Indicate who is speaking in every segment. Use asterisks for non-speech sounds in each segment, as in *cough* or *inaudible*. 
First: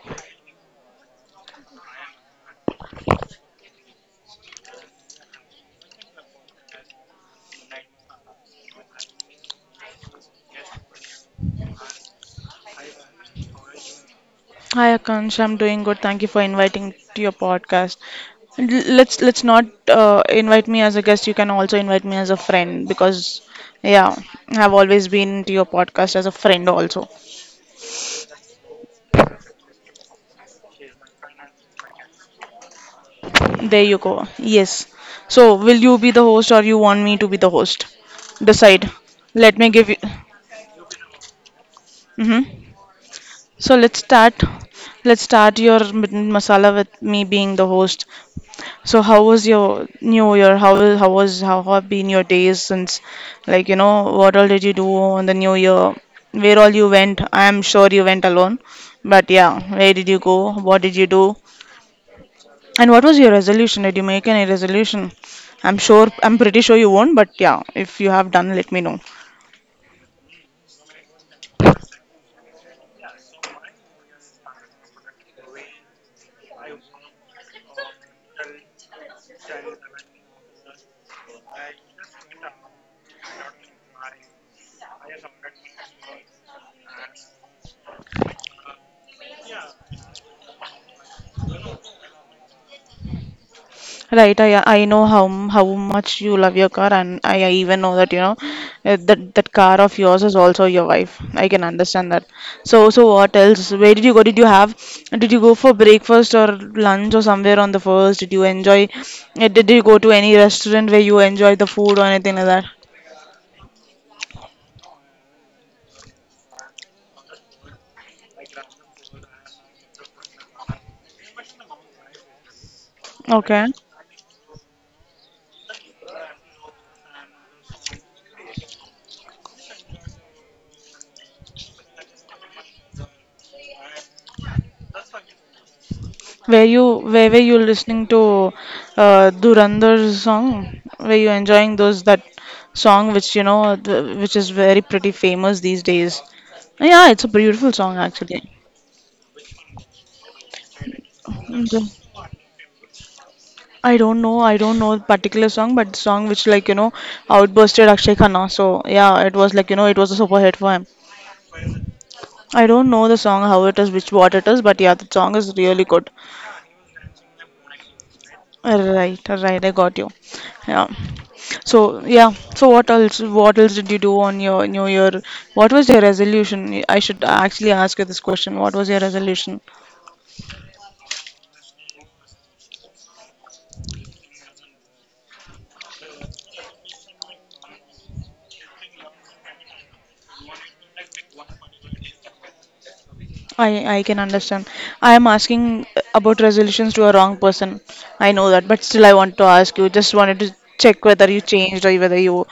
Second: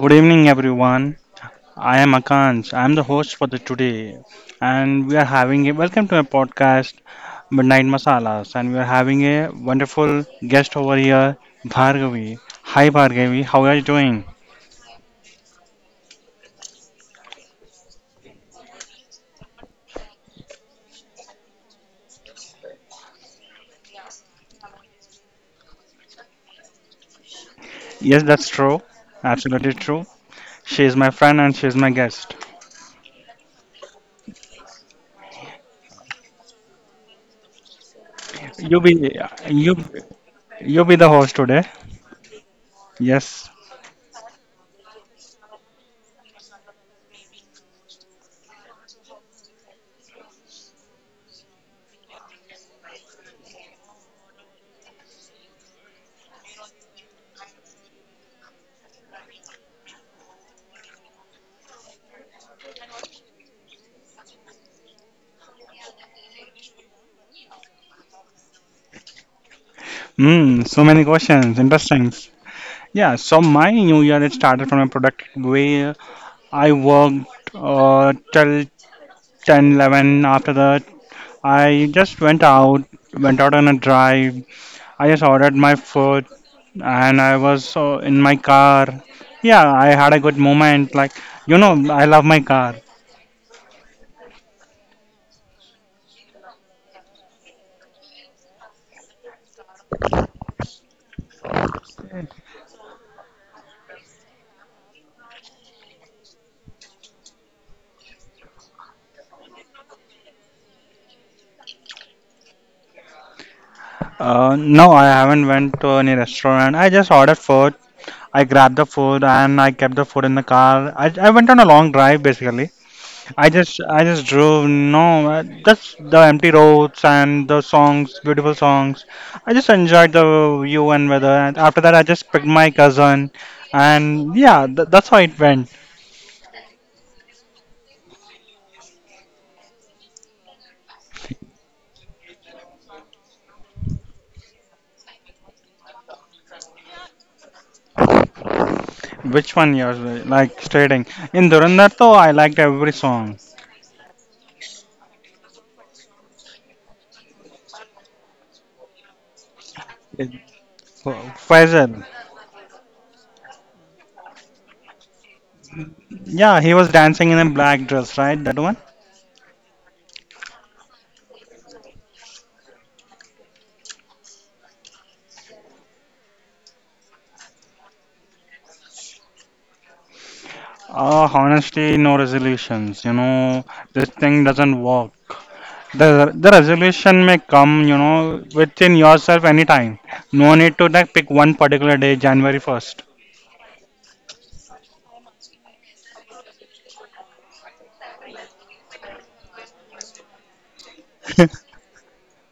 Speaker 1: good evening everyone. I am Akansh. I am the host for the today, and we are having a welcome to my podcast Midnight Masalas, and we are having a wonderful guest over here, Bhargavi. Hi Bhargavi, how are you doing?
Speaker 2: Hi Akansh, I'm doing good. Thank you for inviting to your podcast. And let's not invite me as a guest. You can also invite me as a friend because yeah, I've always been to your podcast as a friend also.
Speaker 1: Yes, that's true. Absolutely true. She is my friend and she is my guest.
Speaker 2: There you go. Yes. So will you be the host or you want me to be the host?
Speaker 1: You
Speaker 2: Decide.
Speaker 1: be
Speaker 2: Let me
Speaker 1: you
Speaker 2: give you.
Speaker 1: you be the host today.
Speaker 2: Hmm.
Speaker 1: Yes.
Speaker 2: So let's start. Let's start your midnight masala with me being the host. So how was your New Year? How have been your days since, what all did you do on the New Year? Where all you went? I am sure you went alone, but yeah, where did you go? What did you do? And what was your resolution? Did you make any resolution? I'm sure, I'm pretty sure you won't, but yeah, if you have done, let me know.
Speaker 1: Hmm. So many questions. Interesting. Yeah. So my new year it started from a productive way I worked till 10, 11. After that, I just went out on a drive. I just ordered my food and I was in my car. Yeah, I had a good moment. Like, you know, I love my car.
Speaker 2: Right, I know how much you love your car, and I even know that that car of yours is also your wife. I can understand that. So what else? Where did you go? Did you have? Did you go for breakfast or lunch or somewhere on the first? Did you enjoy? Did you go to any restaurant where you enjoyed the food or anything like that?
Speaker 1: No, I haven't went to any restaurant. I just ordered food. I grabbed the food and I kept the food in the car. I went on a long drive basically. I
Speaker 2: Okay.
Speaker 1: just I just drove no just the empty roads and the songs beautiful songs I just enjoyed the view and weather and after that I just picked my cousin and yeah that's how it went.
Speaker 2: Where you where were you listening to Dhurandhar's song? Were you enjoying those that song which which is very pretty famous these days? Yeah, it's a beautiful song actually.
Speaker 1: Which one yours were, like stating in Durandar
Speaker 2: The-
Speaker 1: I liked every song.
Speaker 2: I don't know the particular song, but the song which outbursted Akshay Khanna. So yeah, it was it was a
Speaker 1: It,
Speaker 2: super hit for him.
Speaker 1: Faisal,
Speaker 2: I don't know the song how it is, which what it is, but yeah, the song is really good.
Speaker 1: yeah, he was dancing in a black dress, right? That one.
Speaker 2: Right, right, I got you. Yeah. So yeah. So what else? What else did you do on your New Year? What was your resolution? I should actually ask you this question. What was your resolution?
Speaker 1: Uh, honestly no resolutions, you know, this thing doesn't work. The resolution may come, you know, within yourself anytime. No need to like pick one particular day, January 1st.
Speaker 2: I can understand. I am asking about resolutions to a wrong person. I know that, but still I want to ask you. Just wanted to check whether you
Speaker 1: *laughs*
Speaker 2: changed or whether you were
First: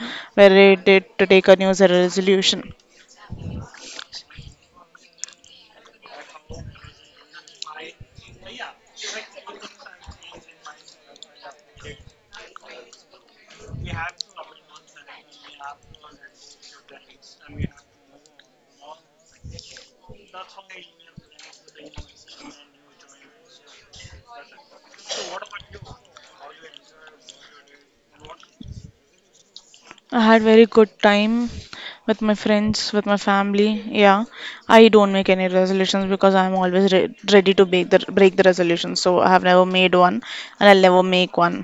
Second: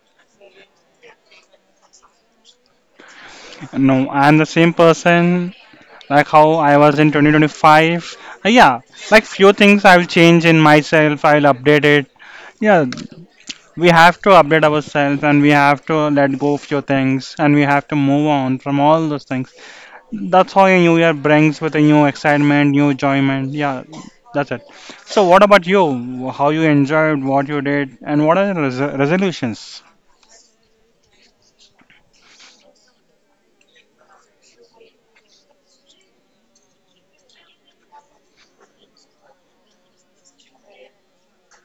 Speaker 2: ready to take a New Year resolution.
Speaker 1: No, I'm the same person like how I was in 2025. Yeah, like few things I'll change in myself, I'll update it. Yeah, we have to update ourselves and we have to let go few things and we have to move on from all those things. That's how a new year brings with a new excitement, new enjoyment. Yeah, that's it. So, what about you? How you enjoyed what you did, and what are the resolutions?
Speaker 2: I had very good time with my friends, with my family. Yeah, I don't make any resolutions because I'm always re ready to break the resolution. So I have never made one, and I'll never make one.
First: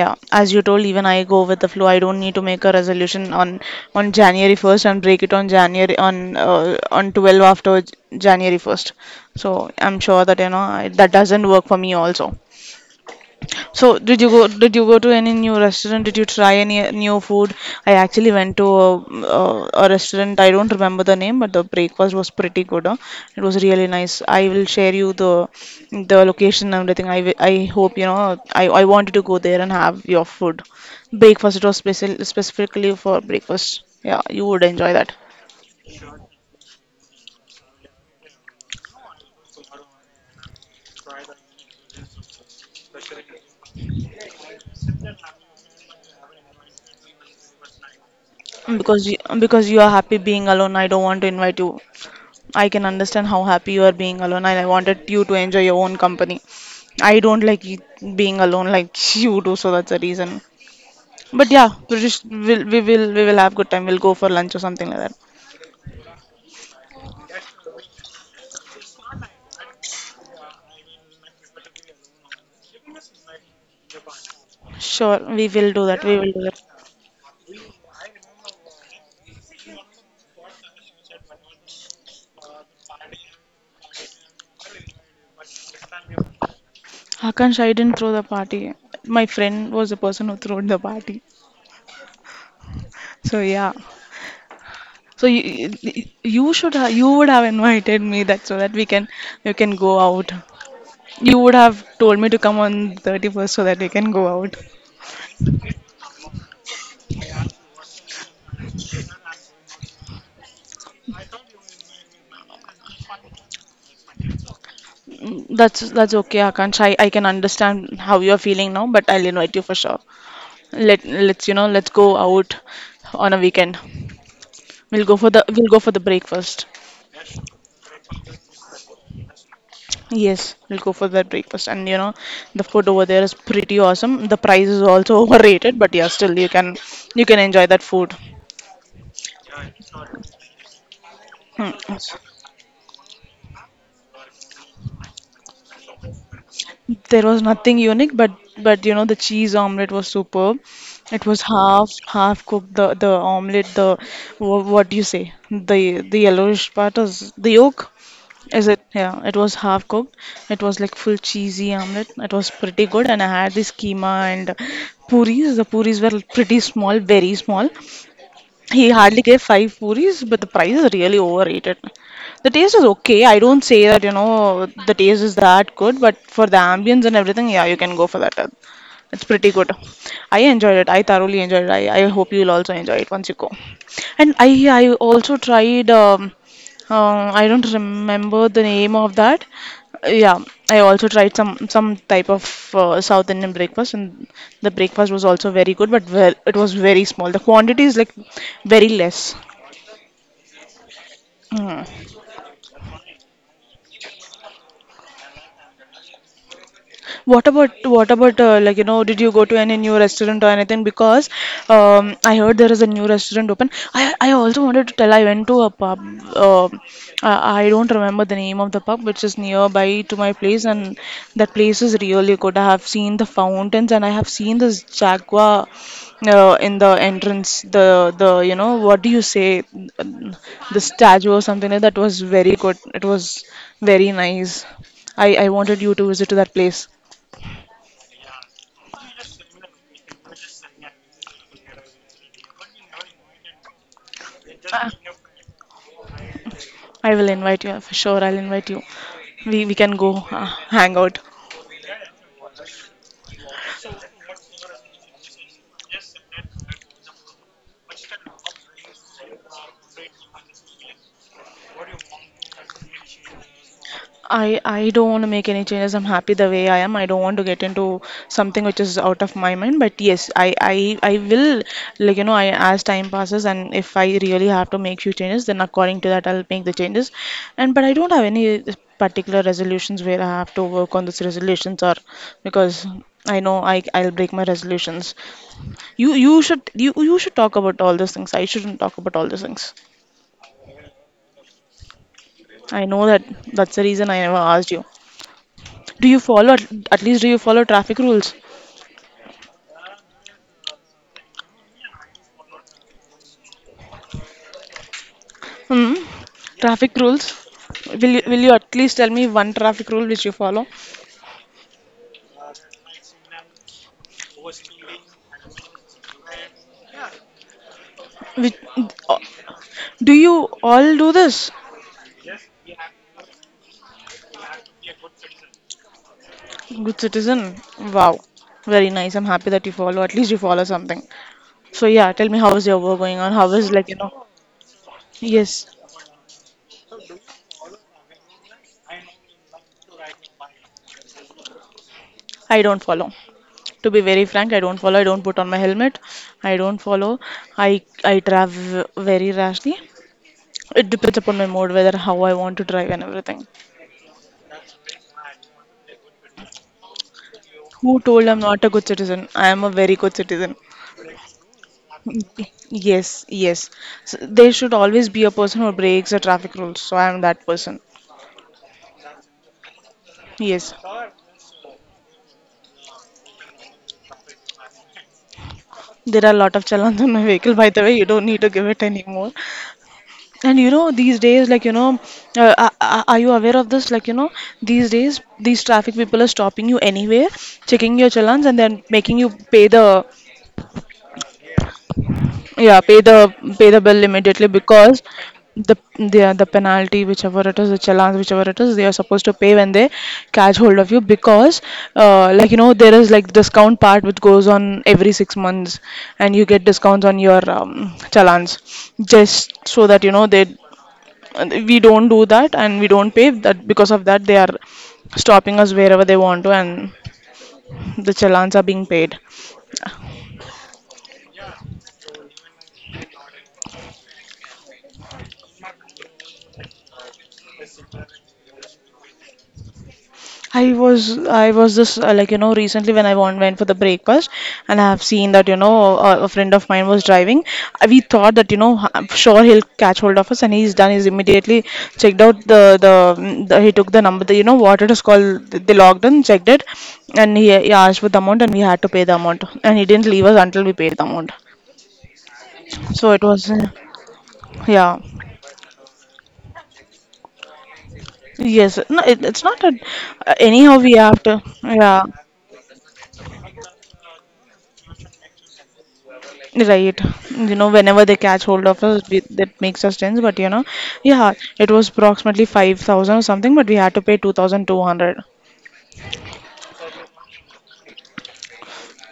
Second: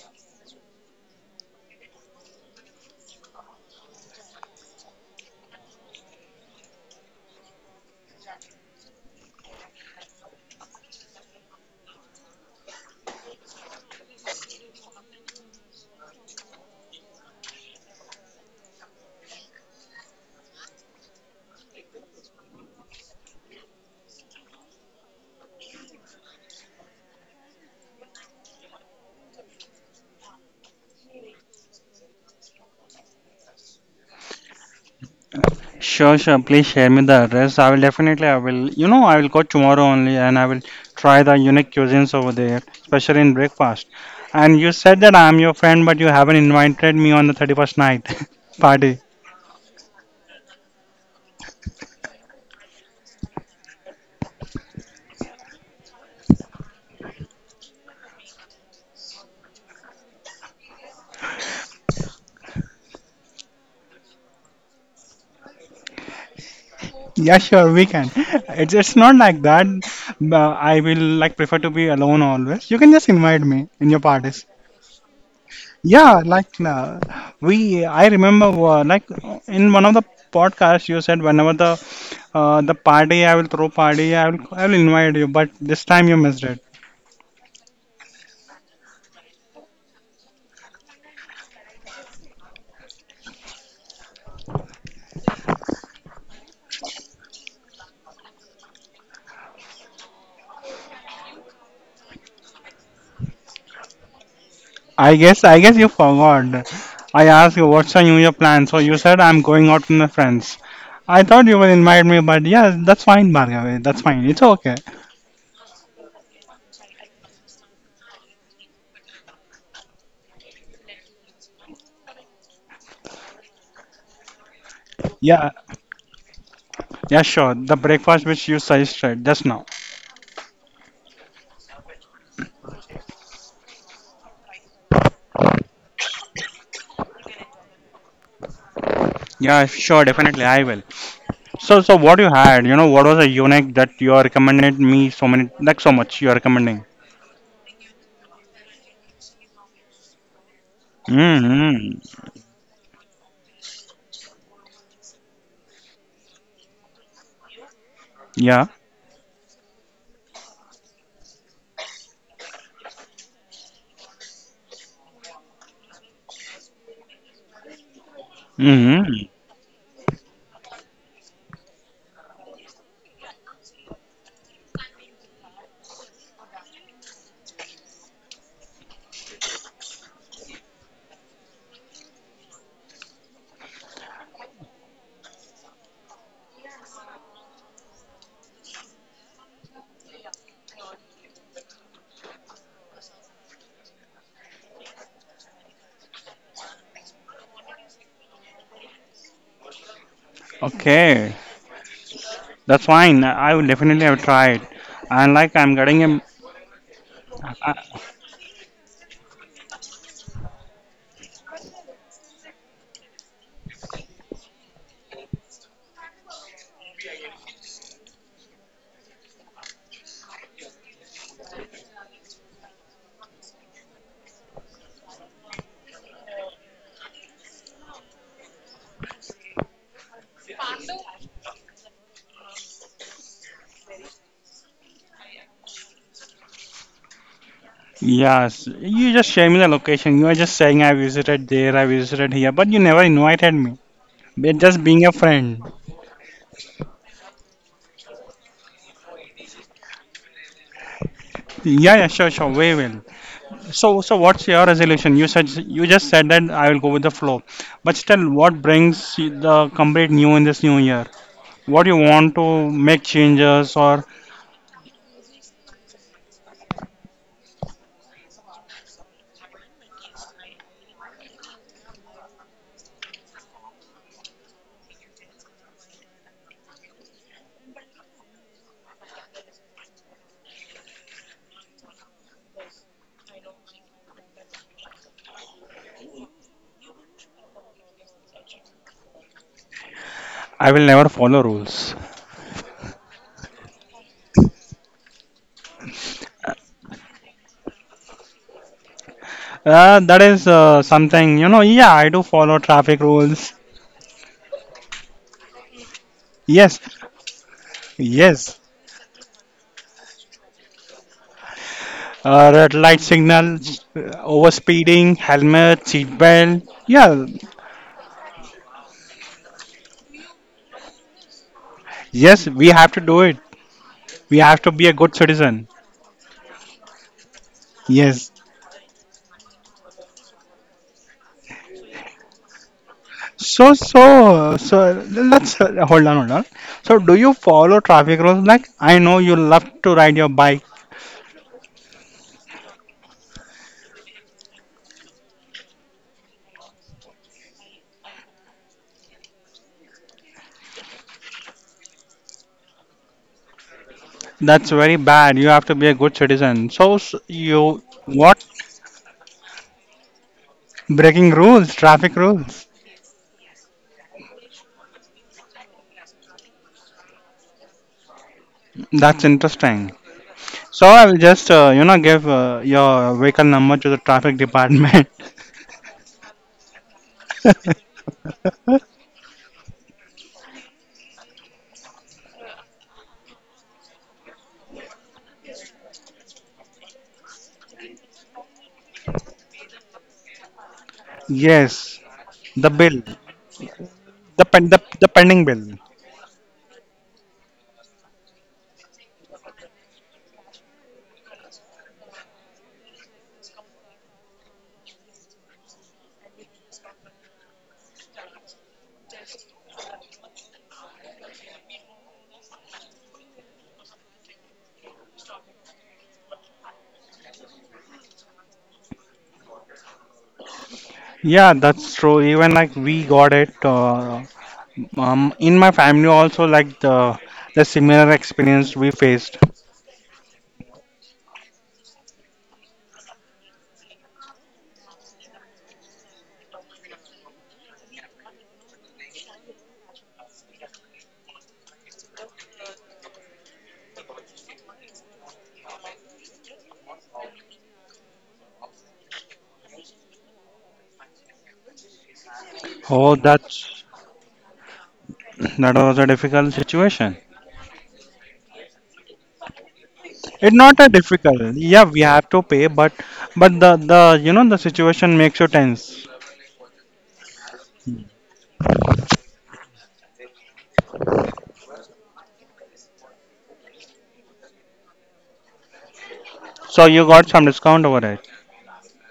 Speaker 2: Yeah, as you told, even I go with the flow. I don't need to make a resolution on January 1st and break it on January on 12 after January 1st. So I'm sure that you know I, that doesn't work for me also. So, did you go? Did you go to any new restaurant? Did you try any new food? I actually went to a restaurant. I don't remember the name, but the breakfast was pretty good. Huh? It was really nice. I will share you the location and everything. I hope you know. I wanted to go there and have your food. Breakfast. It was special specifically for breakfast. Yeah, you would enjoy that
Speaker 1: Sure, sure. Please share me the address. I will, definitely. I will. You know, I will go tomorrow only, and I will try the unique cuisines over there, especially in breakfast. And you said that I am your friend, but you haven't invited me on the 31st night *laughs* party.
Speaker 2: because because you are happy being alone. I don't want to invite you. I can understand how happy you are being alone, and I wanted you to enjoy your own company. I don't being alone like *laughs* you do, so that's the reason. But yeah, we will have good time. We'll go for lunch or something like that.
Speaker 1: Yeah, sure, we can. It's not like that. I will like prefer to be alone always. You can just invite me in your parties.
Speaker 2: Sure, we will do that. We
Speaker 1: Yeah,
Speaker 2: will do that.
Speaker 1: like we. I remember like in one of the podcasts you said whenever the party I will throw party, I will invite you. But this time you missed it.
Speaker 2: Akash, I didn't throw the party. My friend was the person who threw the party. So yeah. So you should ha you would have invited me that so that we can you can go out. You would have told me to come on 31st so that we can go out.
Speaker 1: I guess you forgot. I asked you what's your New Year plan. So you said I'm going out with my friends. I thought you will invite me, but yeah, that's fine, Bhargavi. That's fine. It's okay.
Speaker 2: Mm, that's okay, Akansh. I can understand how you're feeling now, but I'll invite you for sure. Let let's you know Let's go out on a weekend.
Speaker 1: Yeah.
Speaker 2: We'll go for the breakfast.
Speaker 1: Yeah, sure. The breakfast which you suggested just now.
Speaker 2: Yes, we'll go for that breakfast. And you know, the food over there is pretty awesome. The price is also *laughs* overrated, but yeah, still you can enjoy that food.
Speaker 1: Yeah, sure, definitely I will.
Speaker 2: Hmm.
Speaker 1: So, so what you had? You know, what was the unique that you are recommended me, so many, like so much you are recommending?
Speaker 2: There was nothing unique, but you know the cheese omelet was superb. It was
Speaker 1: Mm-hmm.
Speaker 2: half cooked. The omelet, the what do you say? The yellowish part is the yolk.
Speaker 1: Yeah.
Speaker 2: Is it? Yeah, it was half cooked. It was like full cheesy omelet. It was pretty good, and I had this keema and puris. The puris were pretty small, very small, he hardly
Speaker 1: Mm-hmm.
Speaker 2: gave five puris, but the price is really overrated. The taste is okay. I don't say that, you know, the taste is that good, but for the ambience and everything, yeah, you can go for that. It's pretty good. I enjoyed it. I thoroughly enjoyed it. I hope you'll also enjoy it once you go. And I also tried I don't remember the name of that. Yeah, I also tried some type of South Indian breakfast, and the breakfast was also very good, but ver it was very small. The quantity is like very less.
Speaker 1: Okay,
Speaker 2: Mm.
Speaker 1: that's fine. I will definitely have tried. And like I'm getting him.
Speaker 2: What about
Speaker 1: Uh,
Speaker 2: what about uh, like you know, did you go to any new restaurant or anything? Because I heard there is a new restaurant open. I also wanted to tell I went to a pub. Um I don't remember the name of the pub, which is nearby to my place, and that place is really good. I have seen the fountains and I have seen this jaguar in the entrance. The You know what do you say? The statue or something like that was very good. It was very nice. I wanted you to visit to that place.
Speaker 1: yes, you just share me the location. You are just saying I visited there, I visited here, but you never invited me. We're just
Speaker 2: Uh,
Speaker 1: being a friend.
Speaker 2: I will invite you for sure. I'll invite you. We can go uh, hang out.
Speaker 1: Yeah, yeah, sure, sure. We will. So, so what's your resolution? You just said that I will go with the flow, but still, what brings you the complete new in this new year? What you want to make changes, or
Speaker 2: I don't want to make any changes. I'm happy the way I am. I don't want to get into something which is out of my mind. But yes, I will like you know I as time passes and if I really have to make few changes, then according to that I'll make the changes. And but I don't have any particular resolutions where I have to work on these resolutions or because I know I'll break my resolutions. You should talk about all those things. I shouldn't talk about all those things.
Speaker 1: I will never follow rules?
Speaker 2: I know that that's the reason I never asked you. Do you follow at least do you follow traffic rules?
Speaker 1: That is something, you know. Yeah, I do follow traffic rules.
Speaker 2: Hmm.
Speaker 1: Yes,
Speaker 2: Traffic rules. Will you
Speaker 1: yes.
Speaker 2: at least tell me one traffic rule which you follow?
Speaker 1: Red light signals, over speeding, helmet, seat belt. Yeah,
Speaker 2: Which do you all do this?
Speaker 1: yes, we have to do it. We have to be a good citizen.
Speaker 2: Good citizen. Wow.
Speaker 1: Yes.
Speaker 2: Very nice. I'm happy that you follow. At least you follow something. So yeah, tell me how is your work going on? How is
Speaker 1: So,
Speaker 2: like you know?
Speaker 1: so, so let's
Speaker 2: Yes,
Speaker 1: uh, hold on, hold on. So, do you follow traffic rules? Like, I know you love to ride your bike.
Speaker 2: I don't follow. To be very frank, I don't follow. I don't put on my helmet. I don't follow. I drive very rashly. It depends upon my mood, whether how I want to drive and everything.
Speaker 1: That's very bad. You have to be a good citizen. So, s you
Speaker 2: Who told I'm
Speaker 1: what?
Speaker 2: not a good citizen? I am a very good citizen.
Speaker 1: Breaking rules, traffic rules.
Speaker 2: Yes, yes. So there should always be a person who breaks the traffic rules. So I am that person.
Speaker 1: That's interesting.
Speaker 2: Yes.
Speaker 1: So, I will just you know, give your vehicle number to the traffic department. *laughs*
Speaker 2: There are a lot of challans on my vehicle, by the way. You don't need to give it anymore. And you know, these days, are you aware of this? These days, these traffic people are stopping you anywhere, checking your challans, and then making you pay the,
Speaker 1: Yes, the
Speaker 2: yeah,
Speaker 1: bill,
Speaker 2: pay the bill
Speaker 1: the,
Speaker 2: immediately
Speaker 1: pen,
Speaker 2: because
Speaker 1: the pending bill.
Speaker 2: the the penalty, whichever it is, the challans, whichever it is, they are supposed to pay when they catch hold of you because, there is like discount part which goes on every 6 months, and you get discounts on your challans just so that you know they, and we don't do that and we don't pay that, because of that they are stopping us wherever they want to, and the challans are being paid.
Speaker 1: Yeah, that's true. Even like we got it. In my family also like the similar experience we faced.
Speaker 2: I was just like you know Recently when I went for the breakfast and I have seen that you know a friend of mine was driving. We thought that you know I'm sure he'll catch hold of us and he's done. He's immediately checked out the, he took the number. You know what it is called. They logged in, checked it, and he asked for the amount and we had to pay the amount and he didn't leave us until we paid the amount. So
Speaker 1: Oh,
Speaker 2: it was,
Speaker 1: that's,
Speaker 2: yeah,
Speaker 1: that was a difficult situation.
Speaker 2: yes. No, it's not that.
Speaker 1: It's
Speaker 2: Anyhow,
Speaker 1: not a
Speaker 2: we have to,
Speaker 1: difficult. Yeah, we
Speaker 2: yeah,
Speaker 1: have to pay, but the you know the situation makes you tense.
Speaker 2: right. You know, whenever they catch hold of us, that makes us tense. But yeah, it was approximately 5,000 or something, but we had to pay 2,200.
Speaker 1: So you got some discount over it.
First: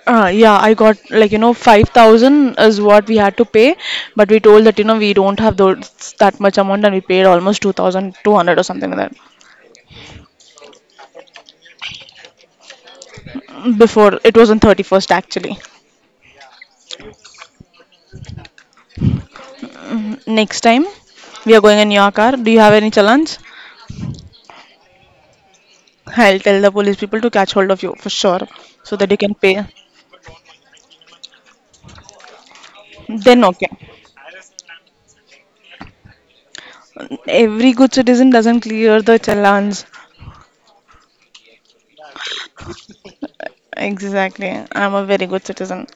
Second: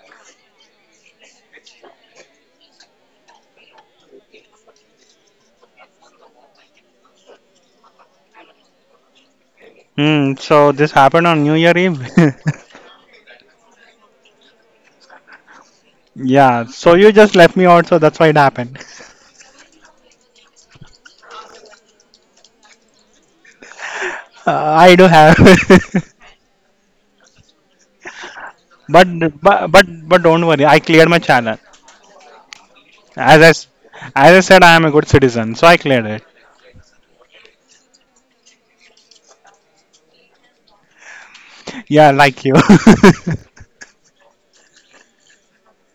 Speaker 2: Yeah, I got like 5,000 is what we had to pay, but we told that we don't have those that much amount, and we paid almost 2,200 or something like
Speaker 1: Hmm. So this happened on New Year Eve.
Speaker 2: that. Before it was on 31st actually.
Speaker 1: *laughs* Yeah. So you just left me out. So that's why it happened. *laughs*
Speaker 2: Next time we are going in your car, do you have any challenge?
Speaker 1: I do have. *laughs*
Speaker 2: I'll tell the police people to catch hold of you for sure so
Speaker 1: But,
Speaker 2: that you can pay.
Speaker 1: but don't worry, I cleared my channel. As
Speaker 2: Then,
Speaker 1: I, s-
Speaker 2: okay.
Speaker 1: as I said, I am a good citizen, so I cleared it.
Speaker 2: Every good citizen doesn't clear the challenge.
Speaker 1: Yeah, like you. *laughs*
Speaker 2: Exactly. I'm a very good citizen.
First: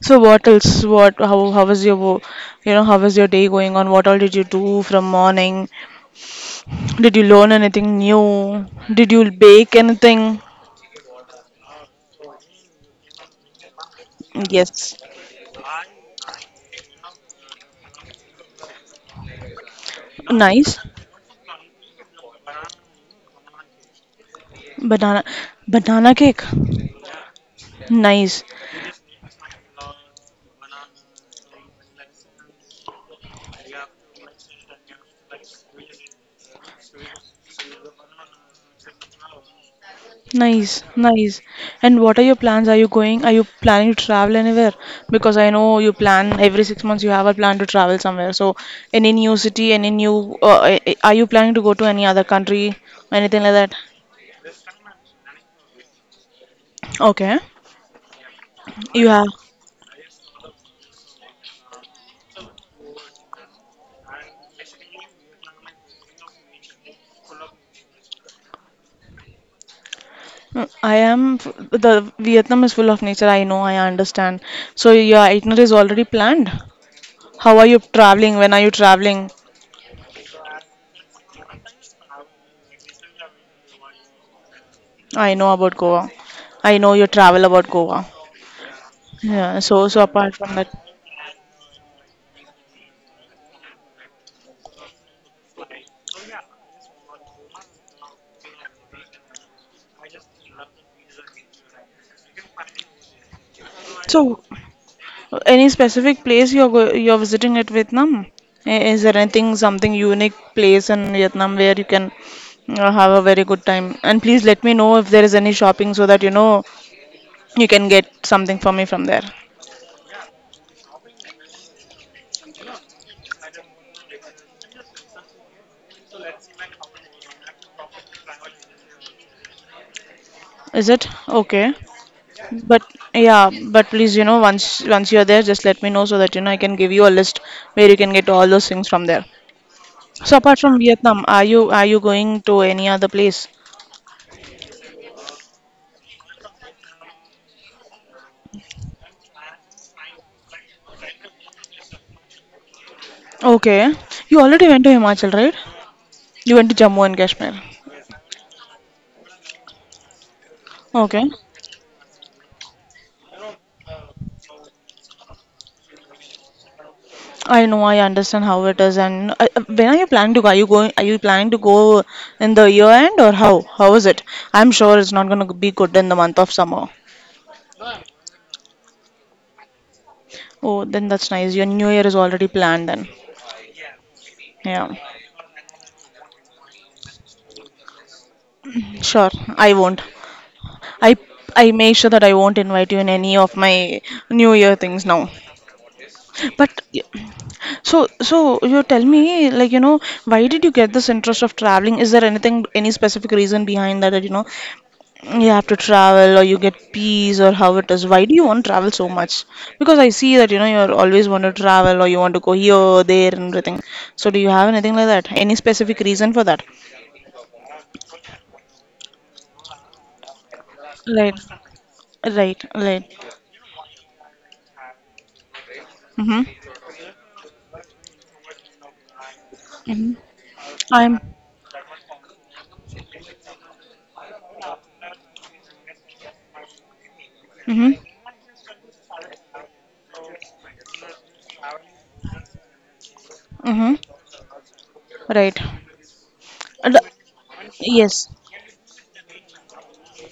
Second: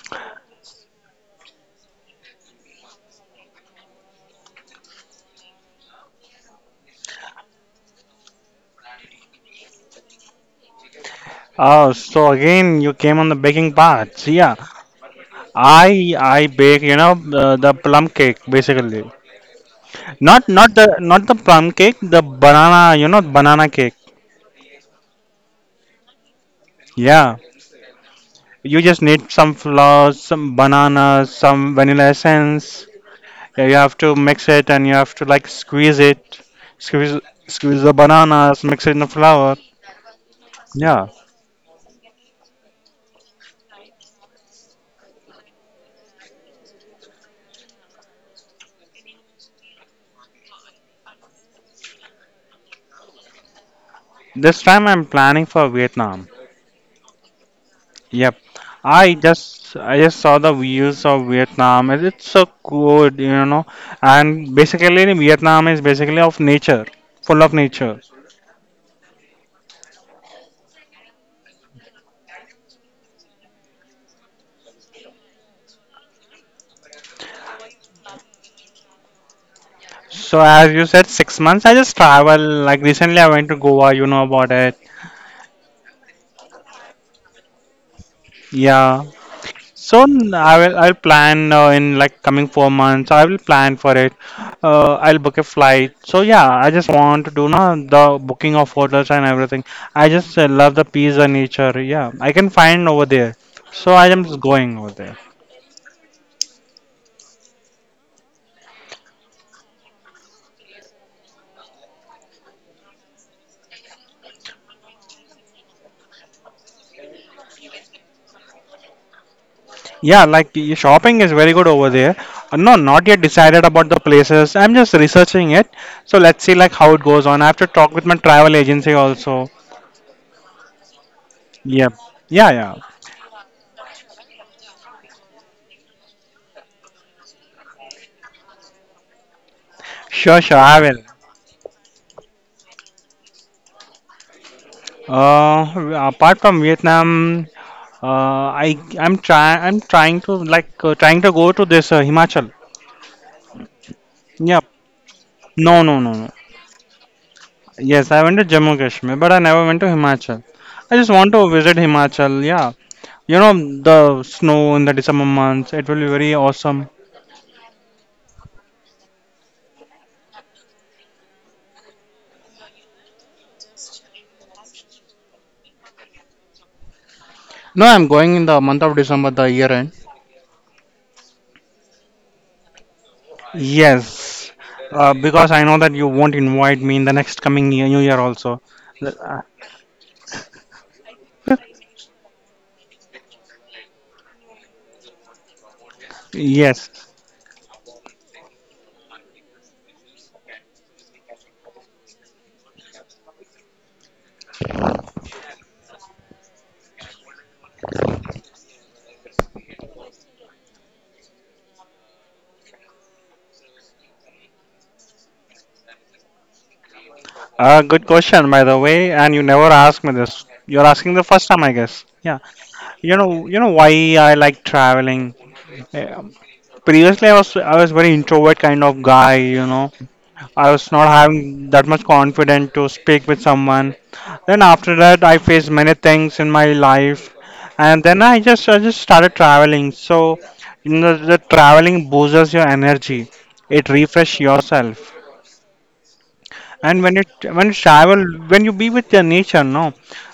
Speaker 2: So what else? What? How was your, wo- you know, how was your day going on? What all did you do from morning? Did you learn anything new? Did you bake anything?
Speaker 1: Oh, so again you came on the baking part. So yeah,
Speaker 2: Yes.
Speaker 1: I bake, you know, the plum cake basically. Not not
Speaker 2: Nice.
Speaker 1: the not the plum cake, the banana, you know, banana cake.
Speaker 2: Banana, banana cake.
Speaker 1: Yeah.
Speaker 2: Nice.
Speaker 1: You just need some flour, some bananas, some vanilla essence. Yeah, you have to mix it and you have to like squeeze it. Squeeze squeeze the bananas, mix it in the flour.
Speaker 2: Nice,
Speaker 1: Yeah.
Speaker 2: nice. And what are your plans? Are you going? Are you planning to travel anywhere? Because I know you plan every 6 months you have a plan to travel somewhere. So, any new city, any new, are you planning to go to any other country, anything like that?
Speaker 1: This time I'm planning for Vietnam.
Speaker 2: Okay.
Speaker 1: Yep.
Speaker 2: You
Speaker 1: I
Speaker 2: have.
Speaker 1: just I just saw the views of Vietnam and it's so good, you know. And basically Vietnam is basically of nature, full of nature.
Speaker 2: Mm, I am. The Vietnam is full of nature. I know. I understand. So your itinerary is already planned. How are you traveling? When are you traveling?
Speaker 1: So as you said, 6 months I just travel. Like recently I went to Goa, you know about it.
Speaker 2: I know about Goa. I know you travel about Goa.
Speaker 1: Yeah.
Speaker 2: Yeah. So
Speaker 1: So
Speaker 2: apart
Speaker 1: I
Speaker 2: from that.
Speaker 1: will I'll plan in like coming 4 months. I will plan for it. I'll book a flight. So yeah, I just want to do now the booking of hotels and everything. I just love the peace and nature. Yeah, I can find over there. So I am just
Speaker 2: So,
Speaker 1: going over there.
Speaker 2: any specific place you're visiting at Vietnam? Is there anything, something unique place in Vietnam where you can have a very good time? And please let me know if there is any shopping so that you can get something for me from there.
Speaker 1: Yeah, like shopping is very good over there. No, not yet decided about the places. I'm just researching it. So let's see like how it goes on. I have to talk with my travel agency also.
Speaker 2: Is it okay?
Speaker 1: Yep. Yeah, yeah.
Speaker 2: But yeah, but please, once you're there, just let me know so that I can give you a list where you can get all those things from there. So
Speaker 1: Sure, sure.
Speaker 2: apart from
Speaker 1: I will.
Speaker 2: Vietnam, are you going to any other place?
Speaker 1: Apart from Vietnam, I'm trying to like trying to go to this Himachal.
Speaker 2: Okay, you
Speaker 1: Yep.
Speaker 2: already went to Himachal, right?
Speaker 1: No, no, no, no.
Speaker 2: You went to Jammu and Kashmir.
Speaker 1: Yes, I went to Jammu Kashmir, but I never went to Himachal. I just
Speaker 2: Okay,
Speaker 1: want to visit Himachal. Yeah. You know the snow in the December months. It will be very awesome.
Speaker 2: I know, I understand how it is. And when are you planning to go? Are you going? Are you planning to go in the year end or how? How is it? I'm sure it's not going to be good in the month of summer.
Speaker 1: No, I'm going in the month of December, the year end.
Speaker 2: Oh, then that's nice. Your new year is already planned then.
Speaker 1: Yes.
Speaker 2: Yeah,
Speaker 1: Because I know that you won't invite me in the next coming year, New Year also.
Speaker 2: sure.
Speaker 1: Uh,
Speaker 2: I won't. I I make sure that I won't invite you in any of my new year things now. But
Speaker 1: yes.
Speaker 2: So you tell me like why did you get this interest of traveling? Is there anything any specific reason behind that that you have to travel or you get peace or how it is, why do you want to travel so much, because I see that you're always want to travel or you want to go here there and everything, so do you have anything like that, any specific reason for that?
Speaker 1: Good question, by the way, and you never asked me this. You're asking the
Speaker 2: Right,
Speaker 1: first time, I guess. Yeah,
Speaker 2: right, right.
Speaker 1: you know why I like traveling. Yeah.
Speaker 2: Mm-hmm.
Speaker 1: Previously, I was very introvert kind of guy. You know,
Speaker 2: Mm-hmm.
Speaker 1: I was not
Speaker 2: I'm
Speaker 1: having that much confidence to speak with someone. Then after that, I faced many things in my life,
Speaker 2: Mm-hmm.
Speaker 1: and then I just started traveling. So, you know, the traveling boosts your energy. It
Speaker 2: Mm-hmm.
Speaker 1: refresh yourself.
Speaker 2: Right. And- uh,
Speaker 1: And when it when you travel,
Speaker 2: yes.
Speaker 1: when you be with the nature, no,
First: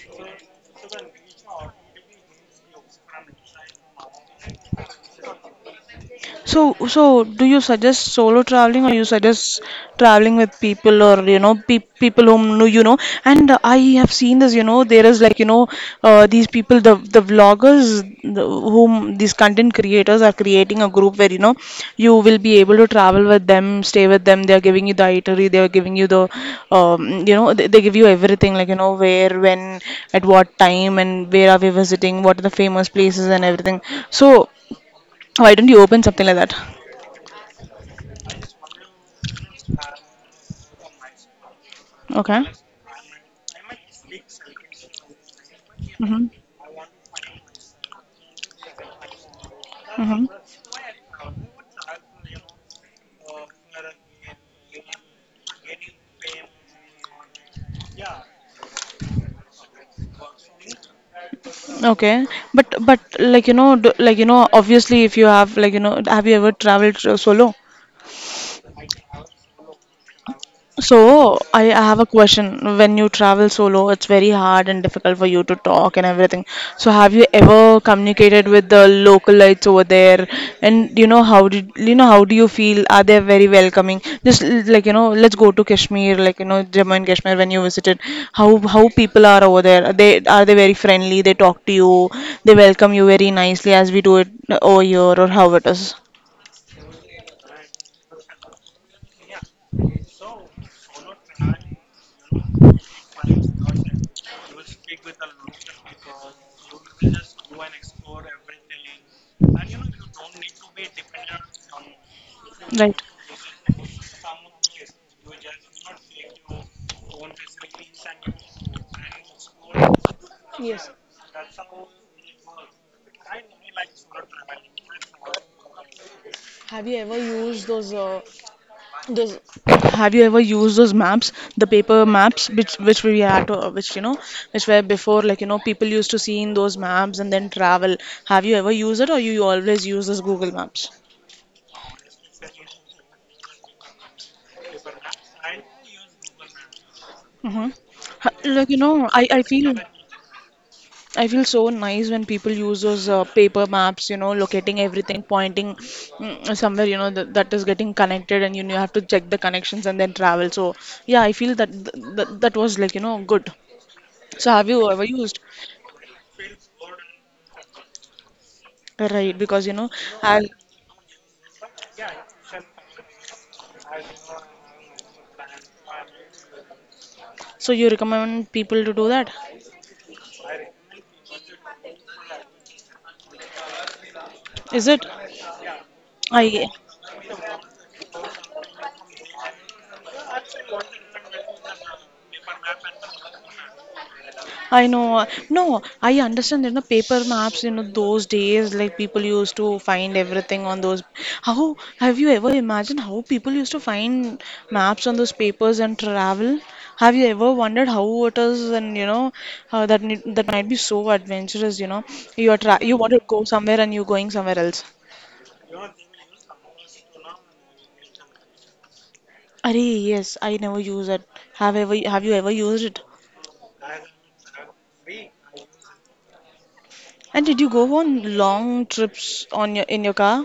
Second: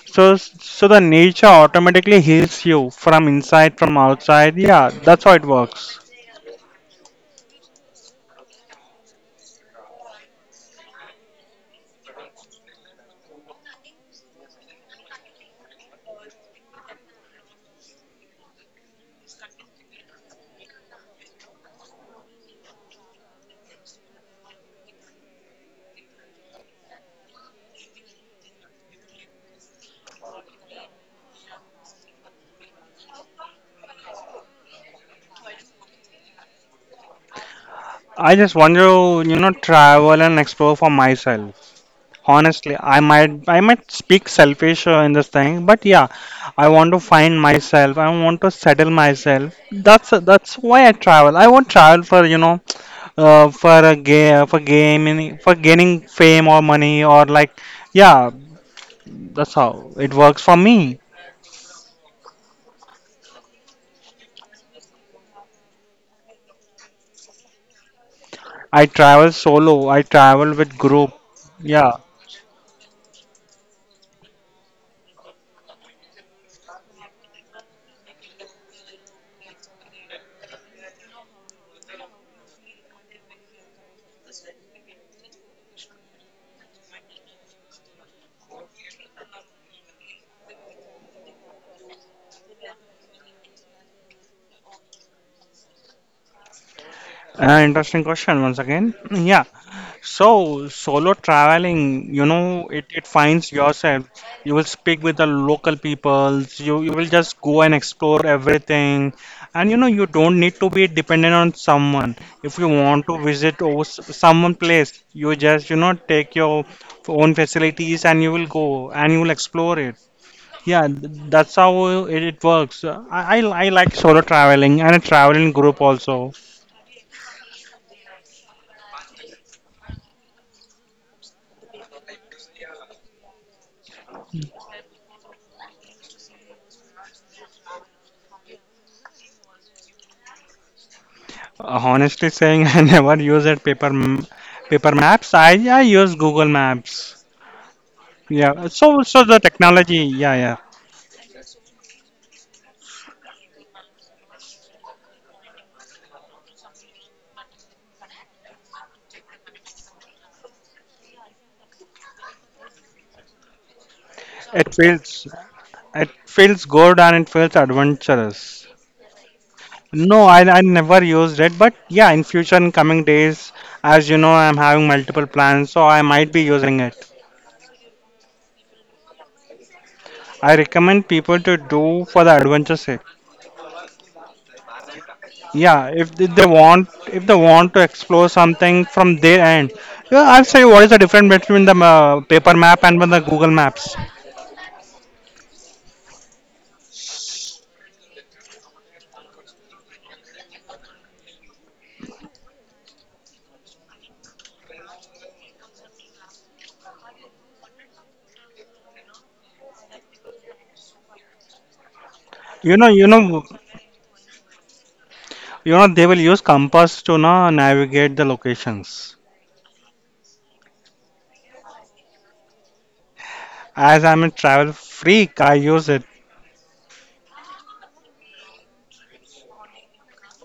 Speaker 1: so so the nature automatically heals you from inside, from outside. Yeah, that's how it works.
Speaker 2: So do you suggest solo traveling, or you suggest traveling with people, or you know pe people, you know? And I have seen this, there is these people, the vloggers, whom these content creators are creating a group where you will be able to travel with them, stay with them. They are giving you the itinerary, they are giving you the they give you everything like where, when, at what time, and where are we visiting, what are the famous places and everything. So. Why don't you open something like that?
Speaker 1: I just want to, you know, travel and explore for myself.
Speaker 2: Okay.
Speaker 1: Honestly, I might speak selfish in this thing, but yeah,
Speaker 2: Mm-hmm.
Speaker 1: I want to find myself. I want to settle myself. That's
Speaker 2: Mm-hmm.
Speaker 1: that's why I travel. I won't travel for you know for a game for gaming for gaining fame or money or like yeah. That's how it works for me.
Speaker 2: Okay. But like obviously if you have have you ever traveled solo?
Speaker 1: I travel solo, I travel with
Speaker 2: So,
Speaker 1: group.
Speaker 2: I
Speaker 1: Yeah.
Speaker 2: have a question. When you travel solo, it's very hard and difficult for you to talk and everything. So, have you ever communicated with the localites over there? And how did you know how do you feel? Are they very welcoming? Just let's go to Kashmir, Jammu and Kashmir when you visited. How how people are over there? Are they very friendly? They talk to you. They welcome you very nicely as we do it over here, or how it is,
Speaker 1: Interesting question once again. Mm, yeah. So solo traveling, you know, it finds yourself. You will speak with the local peoples. You will just go and explore everything. And you know, you don't need to be dependent on someone. If you
Speaker 2: right?
Speaker 1: want to visit over someone place, you just, you know, take your own facilities and you will go and you will explore it. Yeah,
Speaker 2: Yes.
Speaker 1: that's how it works. I like solo traveling and a traveling group also.
Speaker 2: Have you ever used those? There's Have you ever used those maps, the paper maps, which we had, which were before, people used to see in those maps and then travel. Have you ever used it, or you always use this Google Maps?
Speaker 1: Honestly saying, *laughs* I never use that paper maps. I use Google Maps.
Speaker 2: Mm-hmm.
Speaker 1: Yeah,
Speaker 2: Like you
Speaker 1: so
Speaker 2: know,
Speaker 1: so
Speaker 2: I
Speaker 1: the
Speaker 2: I feel
Speaker 1: technology, yeah, yeah.
Speaker 2: I feel so nice when people use those paper maps, locating everything, pointing somewhere, that is getting connected, and you have to check the connections and then travel. So yeah, I feel that that was good. So have
Speaker 1: It
Speaker 2: you ever
Speaker 1: feels
Speaker 2: used?
Speaker 1: it feels good and it feels adventurous.
Speaker 2: Right, because you know,
Speaker 1: No,
Speaker 2: I'll,
Speaker 1: I never used it, but yeah, in future, in coming days, as you know, I'm having multiple plans, so I might be using it.
Speaker 2: so you recommend people to do that?
Speaker 1: I recommend people to do for the adventure sake.
Speaker 2: Is it?
Speaker 1: Yeah, if th- they
Speaker 2: I
Speaker 1: want if they want to explore something from their end. Yeah, I'll say, what is the difference between the paper map and the Google Maps?
Speaker 2: I know. No, I understand. You know, paper maps. You know, those days, like people used to find everything on those. How have you ever imagined how people used to find maps on those papers and travel? Have you ever wondered how it is, and that might be so adventurous. You know, you are
Speaker 1: you
Speaker 2: tra
Speaker 1: know
Speaker 2: you
Speaker 1: you
Speaker 2: want to go
Speaker 1: know
Speaker 2: somewhere and you're going somewhere else.
Speaker 1: you know they will use compass to know, navigate the locations.
Speaker 2: Arey, yes, I never use it. Have you ever used it?
Speaker 1: As I'm a travel freak, I use it.
Speaker 2: And did you go on long trips on your in your car?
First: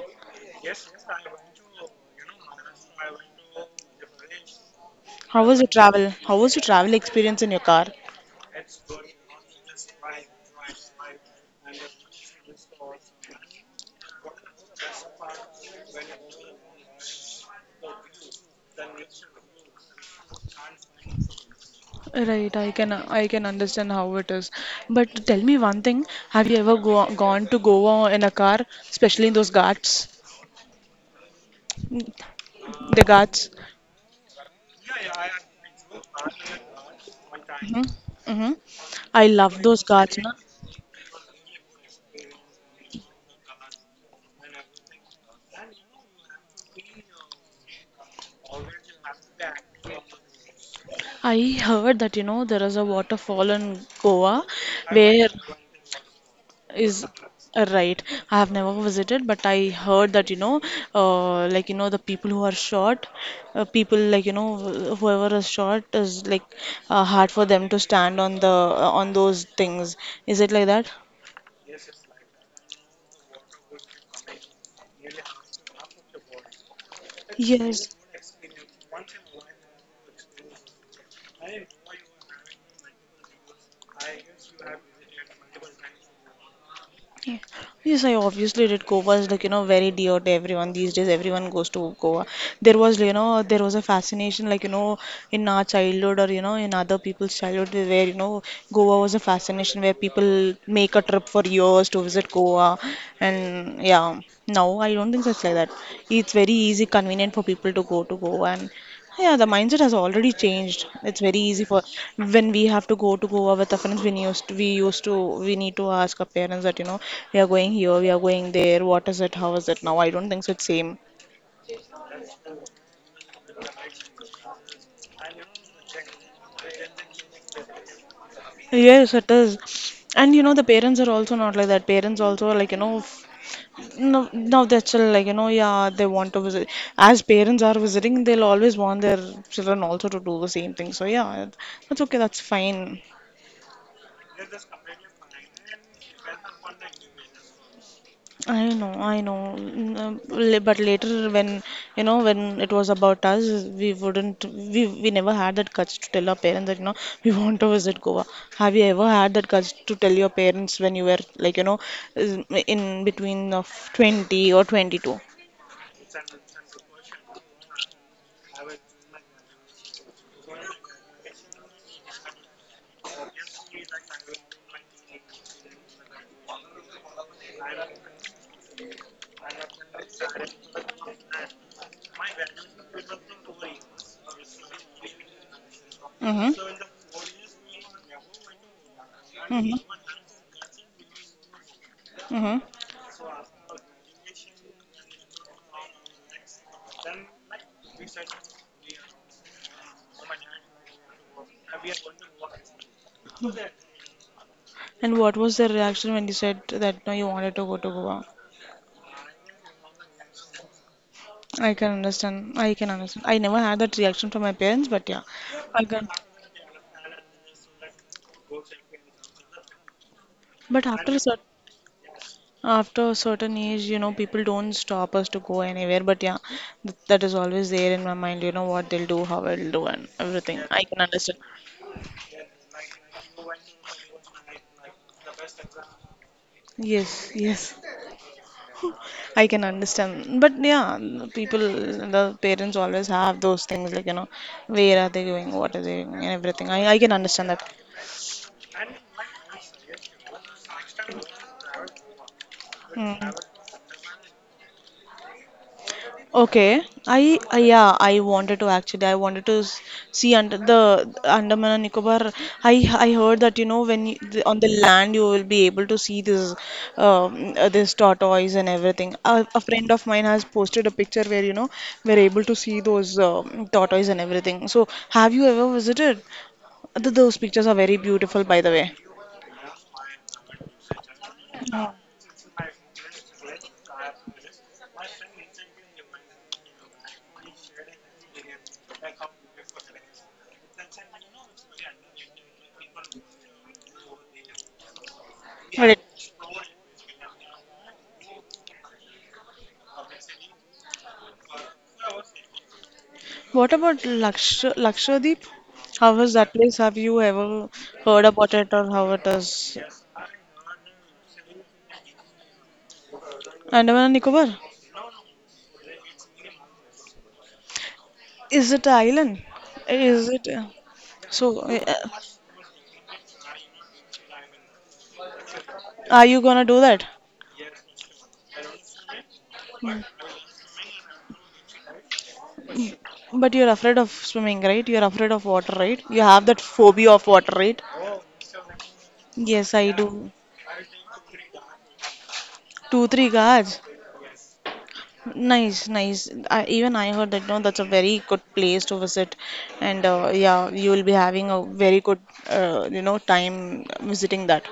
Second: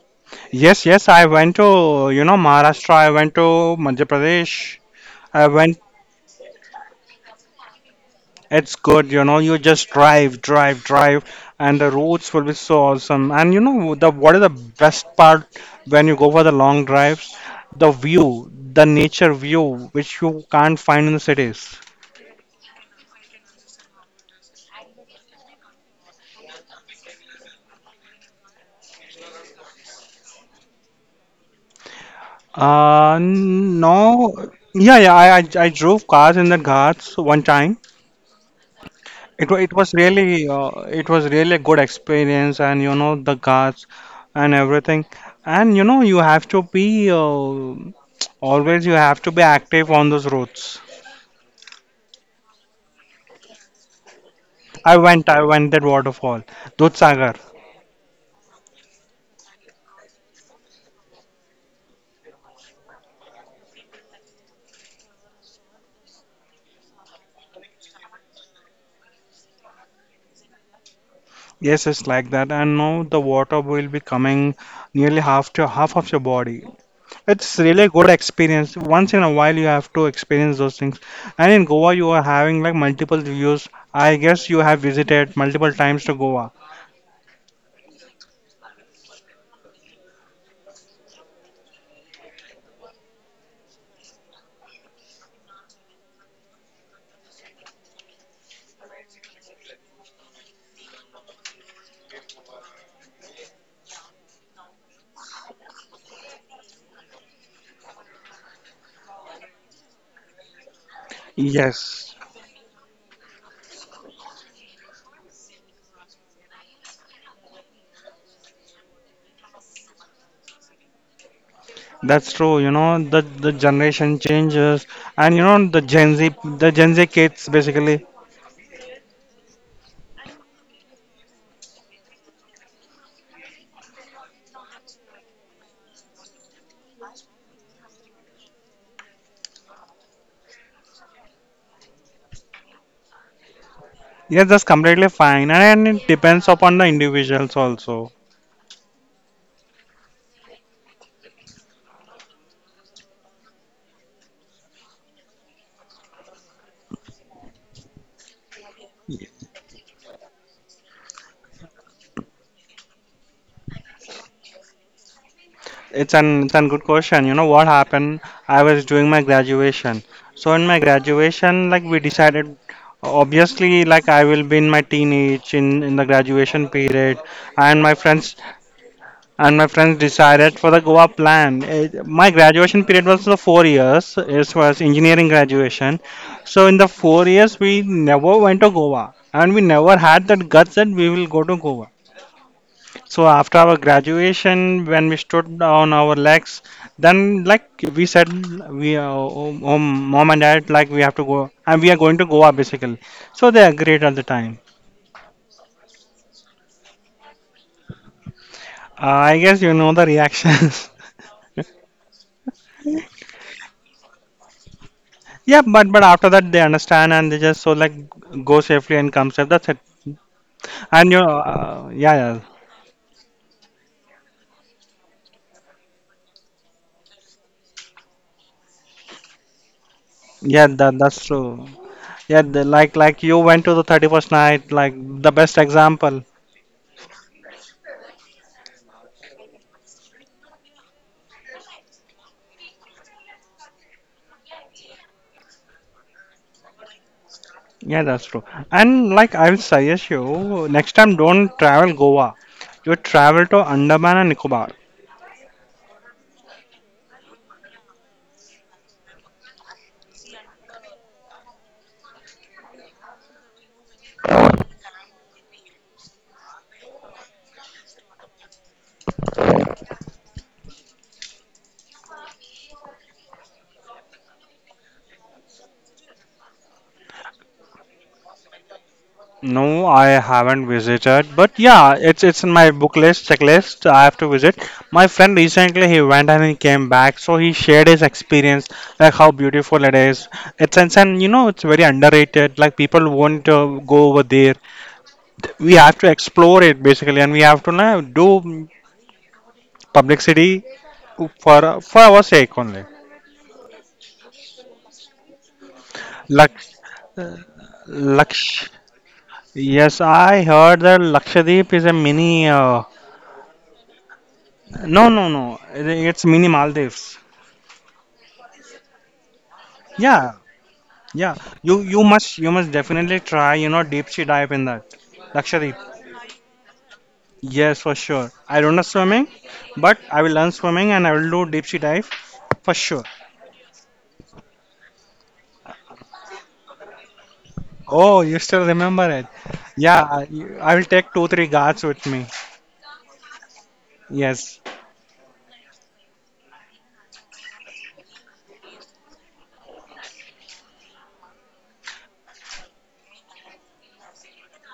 Speaker 1: Yes, yes, I went to, you know, Maharashtra, I went to Madhya Pradesh.
Speaker 2: How
Speaker 1: I
Speaker 2: was your
Speaker 1: went
Speaker 2: travel? How was your travel experience in your car?
Speaker 1: It's good, you know, you just drive, drive, drive, and the roads will be so awesome. And you know, the what is the best part when you go for the long drives? The view, the nature view, which you can't find in the cities.
Speaker 2: Right, I can understand how it is. But tell me one thing, have you ever gone to Goa in a car, especially in those Ghats, Mm, the Ghats?
Speaker 1: No, yeah, yeah, I drove cars in the Ghats one time.
Speaker 2: Mm-hmm. Mm-hmm. I
Speaker 1: It, wa-
Speaker 2: love
Speaker 1: it
Speaker 2: those
Speaker 1: was
Speaker 2: Ghats, na?
Speaker 1: really uh, it was really a good experience, and you know, the guards and everything. And you know, you have to be, always you have to be active on those roads.
Speaker 2: I heard that there is a waterfall in Goa. Where
Speaker 1: I went that waterfall, Dudh.
Speaker 2: is Right. I have never visited, but I heard that the people who are short, people whoever is short is hard for them to stand on the on those things. Is it like that?
Speaker 1: Yes, it's like that, and now the water will be coming nearly half to half of your body. It's really a
Speaker 2: Yes,
Speaker 1: good experience. Once in a while you have to experience those things. And in Goa you are having like multiple views. I guess you have visited multiple times to Goa.
Speaker 2: yeah. Yes, I obviously did. Goa is very dear to everyone these days. Everyone goes to Goa. There was a fascination, in our childhood, or, in other people's childhood, where, Goa was a fascination where people make a trip for years to visit Goa. And yeah, now I don't think so, it's like that. It's very easy, convenient for people to go to Goa. And yeah, the mindset has already changed. It's very easy for
Speaker 1: Yes,
Speaker 2: when we have to go to Goa with our friends. We need to ask our parents that we are going here, we are going there. What is it? How is it? Now I don't think so. It's same.
Speaker 1: that's true. You know, the generation changes, and you know, the Gen Z kids basically.
Speaker 2: Yes, it is. And you know the parents are also not like that. Parents also are No, now they're still yeah, they want to visit. As parents are visiting, they'll always want their children also to do the same thing. So, yeah, that's okay, that's fine.
Speaker 1: Yeah, that's completely fine, and it depends upon the individuals also.
Speaker 2: I know, I know. But later, when when it was about us, we never had that courage to tell our parents that *laughs* we want to visit Goa. Have you ever had that courage to tell your parents when you were is- in between of 20 or 22?
Speaker 1: It's an good question. You know what happened? I was doing my graduation, so in my graduation, like, we decided, obviously, like, I will be in my teenage in the graduation period, and my friends decided for the Goa plan. It, my graduation period was the 4 years. It was engineering graduation.
Speaker 2: Mm-hmm.
Speaker 1: So in the 4 years, we never went to Goa, and we
Speaker 2: Mm-hmm.
Speaker 1: never had that guts that we will go to Goa.
Speaker 2: Mm-hmm.
Speaker 1: So after our graduation, when we stood on our legs, then, like, we said, oh, mom and dad, like, we have to go, and we are going to Goa basically. So they agreed at the time.
Speaker 2: And what was their reaction when you said that no, you wanted to go to Goa?
Speaker 1: I guess you know the reactions. *laughs*
Speaker 2: I can understand. I can understand. I never had that reaction from my parents, but yeah,
Speaker 1: Yeah,
Speaker 2: I
Speaker 1: but
Speaker 2: can.
Speaker 1: after that they understand, and they just so, like, go safely and come safe. That's it.
Speaker 2: But
Speaker 1: And
Speaker 2: after
Speaker 1: you,
Speaker 2: a certain after a certain age, people don't stop us to go anywhere. But yeah, th that is always there in my mind. You know what they'll do, how I'll do, and
Speaker 1: yeah,
Speaker 2: everything. I
Speaker 1: That
Speaker 2: can
Speaker 1: that's
Speaker 2: understand.
Speaker 1: true. Yeah, the, like you went to the 31st night. Like, the best example.
Speaker 2: Yes, yes, I can understand. But yeah, the people, the parents always have those things like you know, where are they going, what are they doing, and everything. I can understand that.
Speaker 1: Yeah, that's true. And like, I will suggest you, next time don't travel Goa. You
Speaker 2: Mm.
Speaker 1: travel to Andaman and Nicobar.
Speaker 2: Okay, I wanted to actually I wanted to s- see under the Andaman and Nicobar. I heard that you know when you, the, on the land you will be able to see this this tortoise and everything. A friend of mine has posted a picture where you know we're able to see those tortoise and everything. So have you ever visited? Th those pictures are very beautiful, by the way.
Speaker 1: No, I haven't visited, but yeah, it's in my book list, checklist. I have to visit. My friend recently, he went and he came back, so he shared his experience, like, how beautiful it is. And you know, it's very underrated. Like, people won't go over there. We have
Speaker 2: Yeah.
Speaker 1: to explore it basically, and we have to, do publicity for our sake only.
Speaker 2: What about Lakshadweep? How was that
Speaker 1: Like,
Speaker 2: place? Have you ever heard about
Speaker 1: Laksh.
Speaker 2: it or how it is?
Speaker 1: Yes, I heard that Lakshadweep is a mini,
Speaker 2: Andaman and Nicobar?
Speaker 1: no, no, no. It's mini Maldives.
Speaker 2: Is it an island? Is
Speaker 1: Yeah,
Speaker 2: it?
Speaker 1: yeah.
Speaker 2: So,
Speaker 1: You
Speaker 2: uh,
Speaker 1: you must you must definitely try, you know, deep sea dive in that. Lakshadweep.
Speaker 2: are you gonna do that?
Speaker 1: Yes, for sure. I don't know swimming, but I will learn swimming and I will do deep sea dive for sure.
Speaker 2: But you're afraid of swimming, right? You're afraid of water, right? You have that phobia of water, right?
Speaker 1: Oh, you still remember it?
Speaker 2: Yes, I
Speaker 1: Yeah,
Speaker 2: do.
Speaker 1: I will take two, three guards with me.
Speaker 2: Two, three guards.
Speaker 1: Yes.
Speaker 2: Nice, nice. I, even I heard that, no, that's a very good place to visit, and yeah, you will be having a very good time visiting that.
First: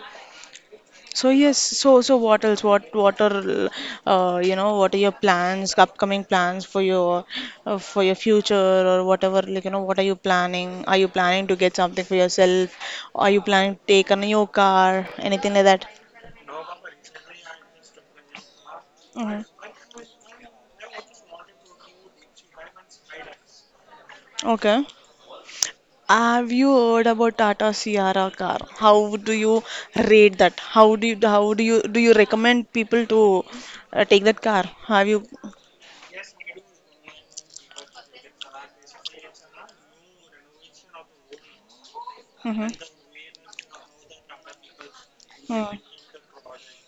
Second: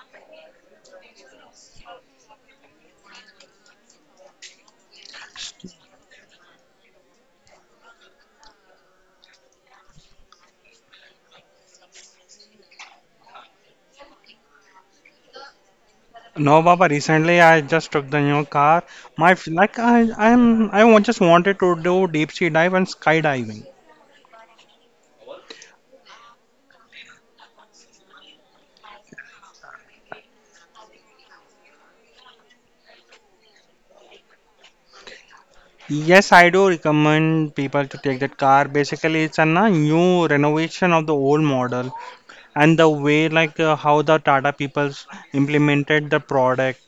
Speaker 2: So yes, so what else? What are your plans, upcoming plans for your future or whatever? Like, you know, what are you planning? Are you planning to get something for yourself? Are you planning to take a new car? Anything like that?
Speaker 1: No, Baba, recently I just took the new car. My
Speaker 2: Hmm.
Speaker 1: f- like I I'm I wa- just wanted to do deep sea dive and skydiving.
Speaker 2: Okay. Have you heard about Tata Sierra car? How do you rate that? How do you recommend people to take that car? Have you?
Speaker 1: Yes, I do recommend people to take that car. Basically, it's a new renovation of the old model,
Speaker 2: Mm-hmm.
Speaker 1: and the way like, how the Tata peoples
Speaker 2: Mm-hmm.
Speaker 1: implemented the product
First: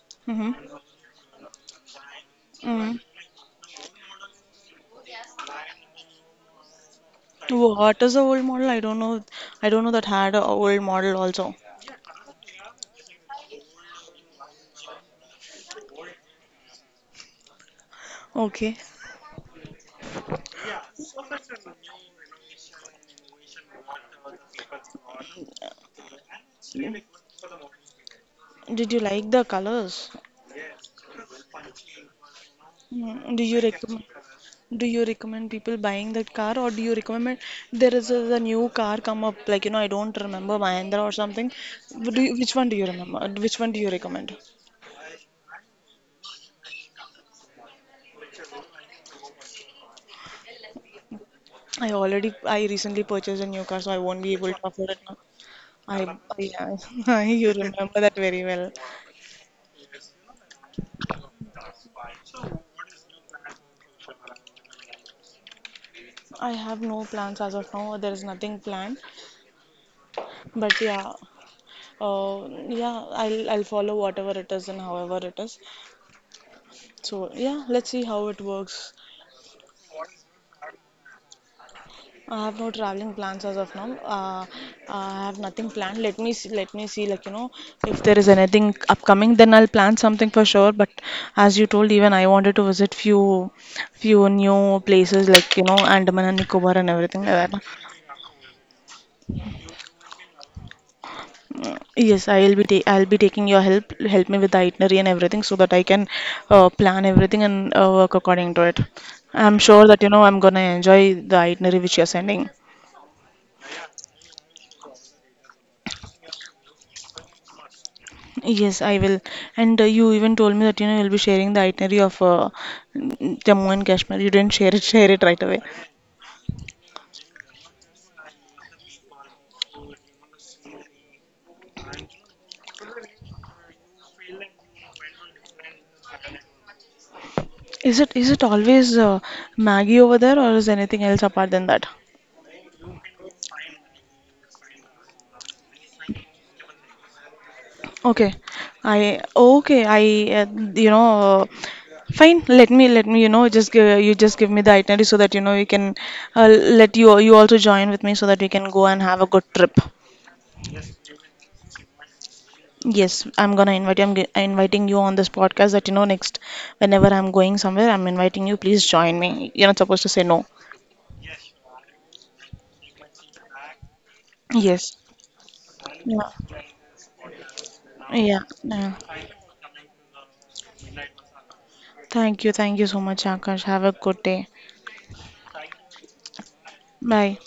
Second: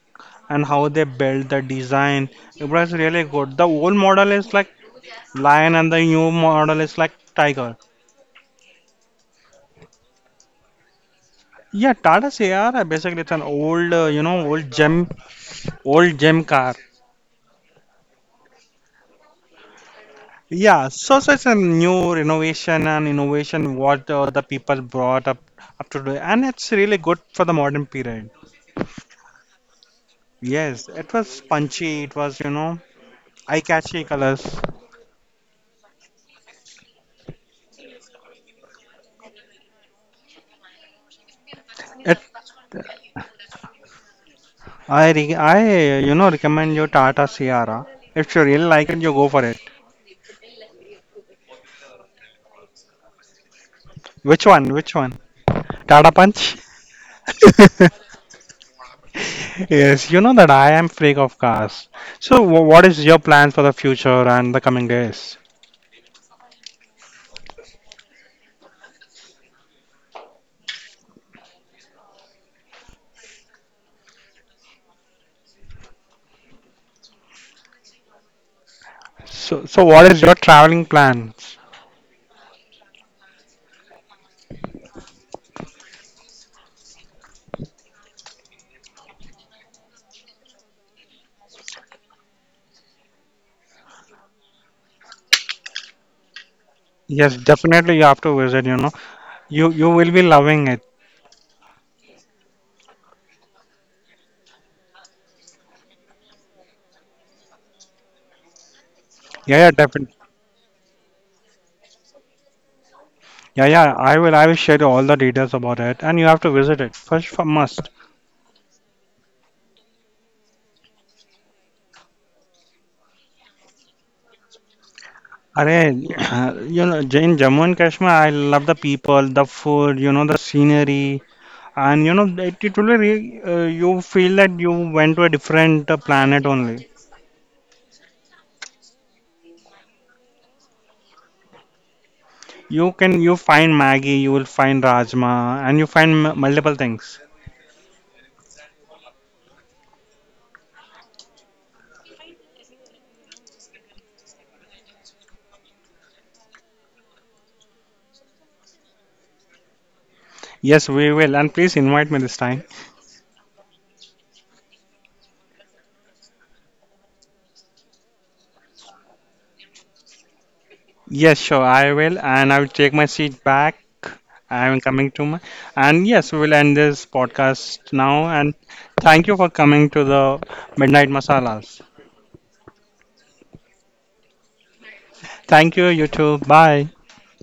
Speaker 1: and how they built the design. It was
Speaker 2: Mm-hmm.
Speaker 1: really good. The old model is like lion and the new model is like tiger.
Speaker 2: What is the old model? I don't know. I don't know that had a old model also.
Speaker 1: Yeah, Tata CR, basically it's an old, you know, old gem car.
Speaker 2: Okay.
Speaker 1: Yeah, so it's a new renovation and innovation, what the people brought up to do, and it's really good for the modern period.
Speaker 2: Did you like the colors?
Speaker 1: Yes, it was punchy. It was, you know,
Speaker 2: Mm. Do you recommend?
Speaker 1: eye-catchy colors.
Speaker 2: Do you recommend people buying that car, or do you recommend there is a new car come up? Like, you know, I don't remember Mahindra or something. Do
Speaker 1: It
Speaker 2: you, which one do you remember? Which one do you recommend?
Speaker 1: I re I you know, recommend you Tata Sierra. If you really like it, you go for it.
Speaker 2: I recently purchased a new car, so I won't be
Speaker 1: Which
Speaker 2: able to
Speaker 1: one?
Speaker 2: afford it
Speaker 1: Which
Speaker 2: now.
Speaker 1: one? Tata
Speaker 2: I,
Speaker 1: Punch.
Speaker 2: yeah, *laughs* you
Speaker 1: *laughs*
Speaker 2: remember that very well.
Speaker 1: Yes, you know that I am freak of cars. So what is your plan for the future and the coming days?
Speaker 2: I have no plans as of now. There is nothing planned, but yeah, I'll follow whatever it is and however it is. So yeah, let's see how it works.
Speaker 1: So, so what is your traveling plans?
Speaker 2: I have no traveling plans as of now. I have nothing planned. Let me see, like you know, if there is anything upcoming, then I'll plan something for sure. But as you told, even I wanted to visit few new places like you know Andaman and Nicobar and everything
Speaker 1: Yes,
Speaker 2: like that.
Speaker 1: definitely you have to visit, you know. You will be loving it.
Speaker 2: Mm. Yes, I'll be taking your help. Help me with the itinerary and everything so that I can plan everything and work according to it. I'm
Speaker 1: Yeah, yeah,
Speaker 2: sure that you
Speaker 1: definitely.
Speaker 2: know I'm gonna enjoy the itinerary which you're sending.
Speaker 1: Yeah, yeah, I will share all the details about it and you have to visit it. First for must.
Speaker 2: Yes, I will. And you even told me that you know you'll be sharing the itinerary of Jammu and Kashmir. You didn't *laughs* share it. Share it right away.
Speaker 1: Arey, *clears throat* you know, in Jammu and Kashmir, I love the people, the food, you know, the scenery, and you know, it will really, you feel that you went to a different planet only.
Speaker 2: Is it always Maggie over there, or is anything else apart than that?
Speaker 1: You can, you find Maggie, you will find Rajma, and you find m multiple things.
Speaker 2: Okay, okay. I you know. Uh, Fine, let me you know just give, you just give me the itinerary so that you know you can let you also join with me so that we can go and have a good trip.
Speaker 1: Yes, we will, and please invite me this time.
Speaker 2: Yes, I'm gonna invite you. Inviting you on this podcast that you know next whenever I'm going somewhere, I'm inviting you. Please join me. You're not supposed to say no.
Speaker 1: Yes, sure, I will. And I will take my seat back. I am
Speaker 2: Yes.
Speaker 1: coming to my. And yes, we
Speaker 2: Yeah.
Speaker 1: will end this podcast now.
Speaker 2: Yeah.
Speaker 1: And
Speaker 2: Yeah.
Speaker 1: thank you for coming to the Midnight Masalas.
Speaker 2: Thank you. Thank you so much, Akash. Have a good day.
Speaker 1: Thank you, you too. Bye.
Speaker 2: Bye.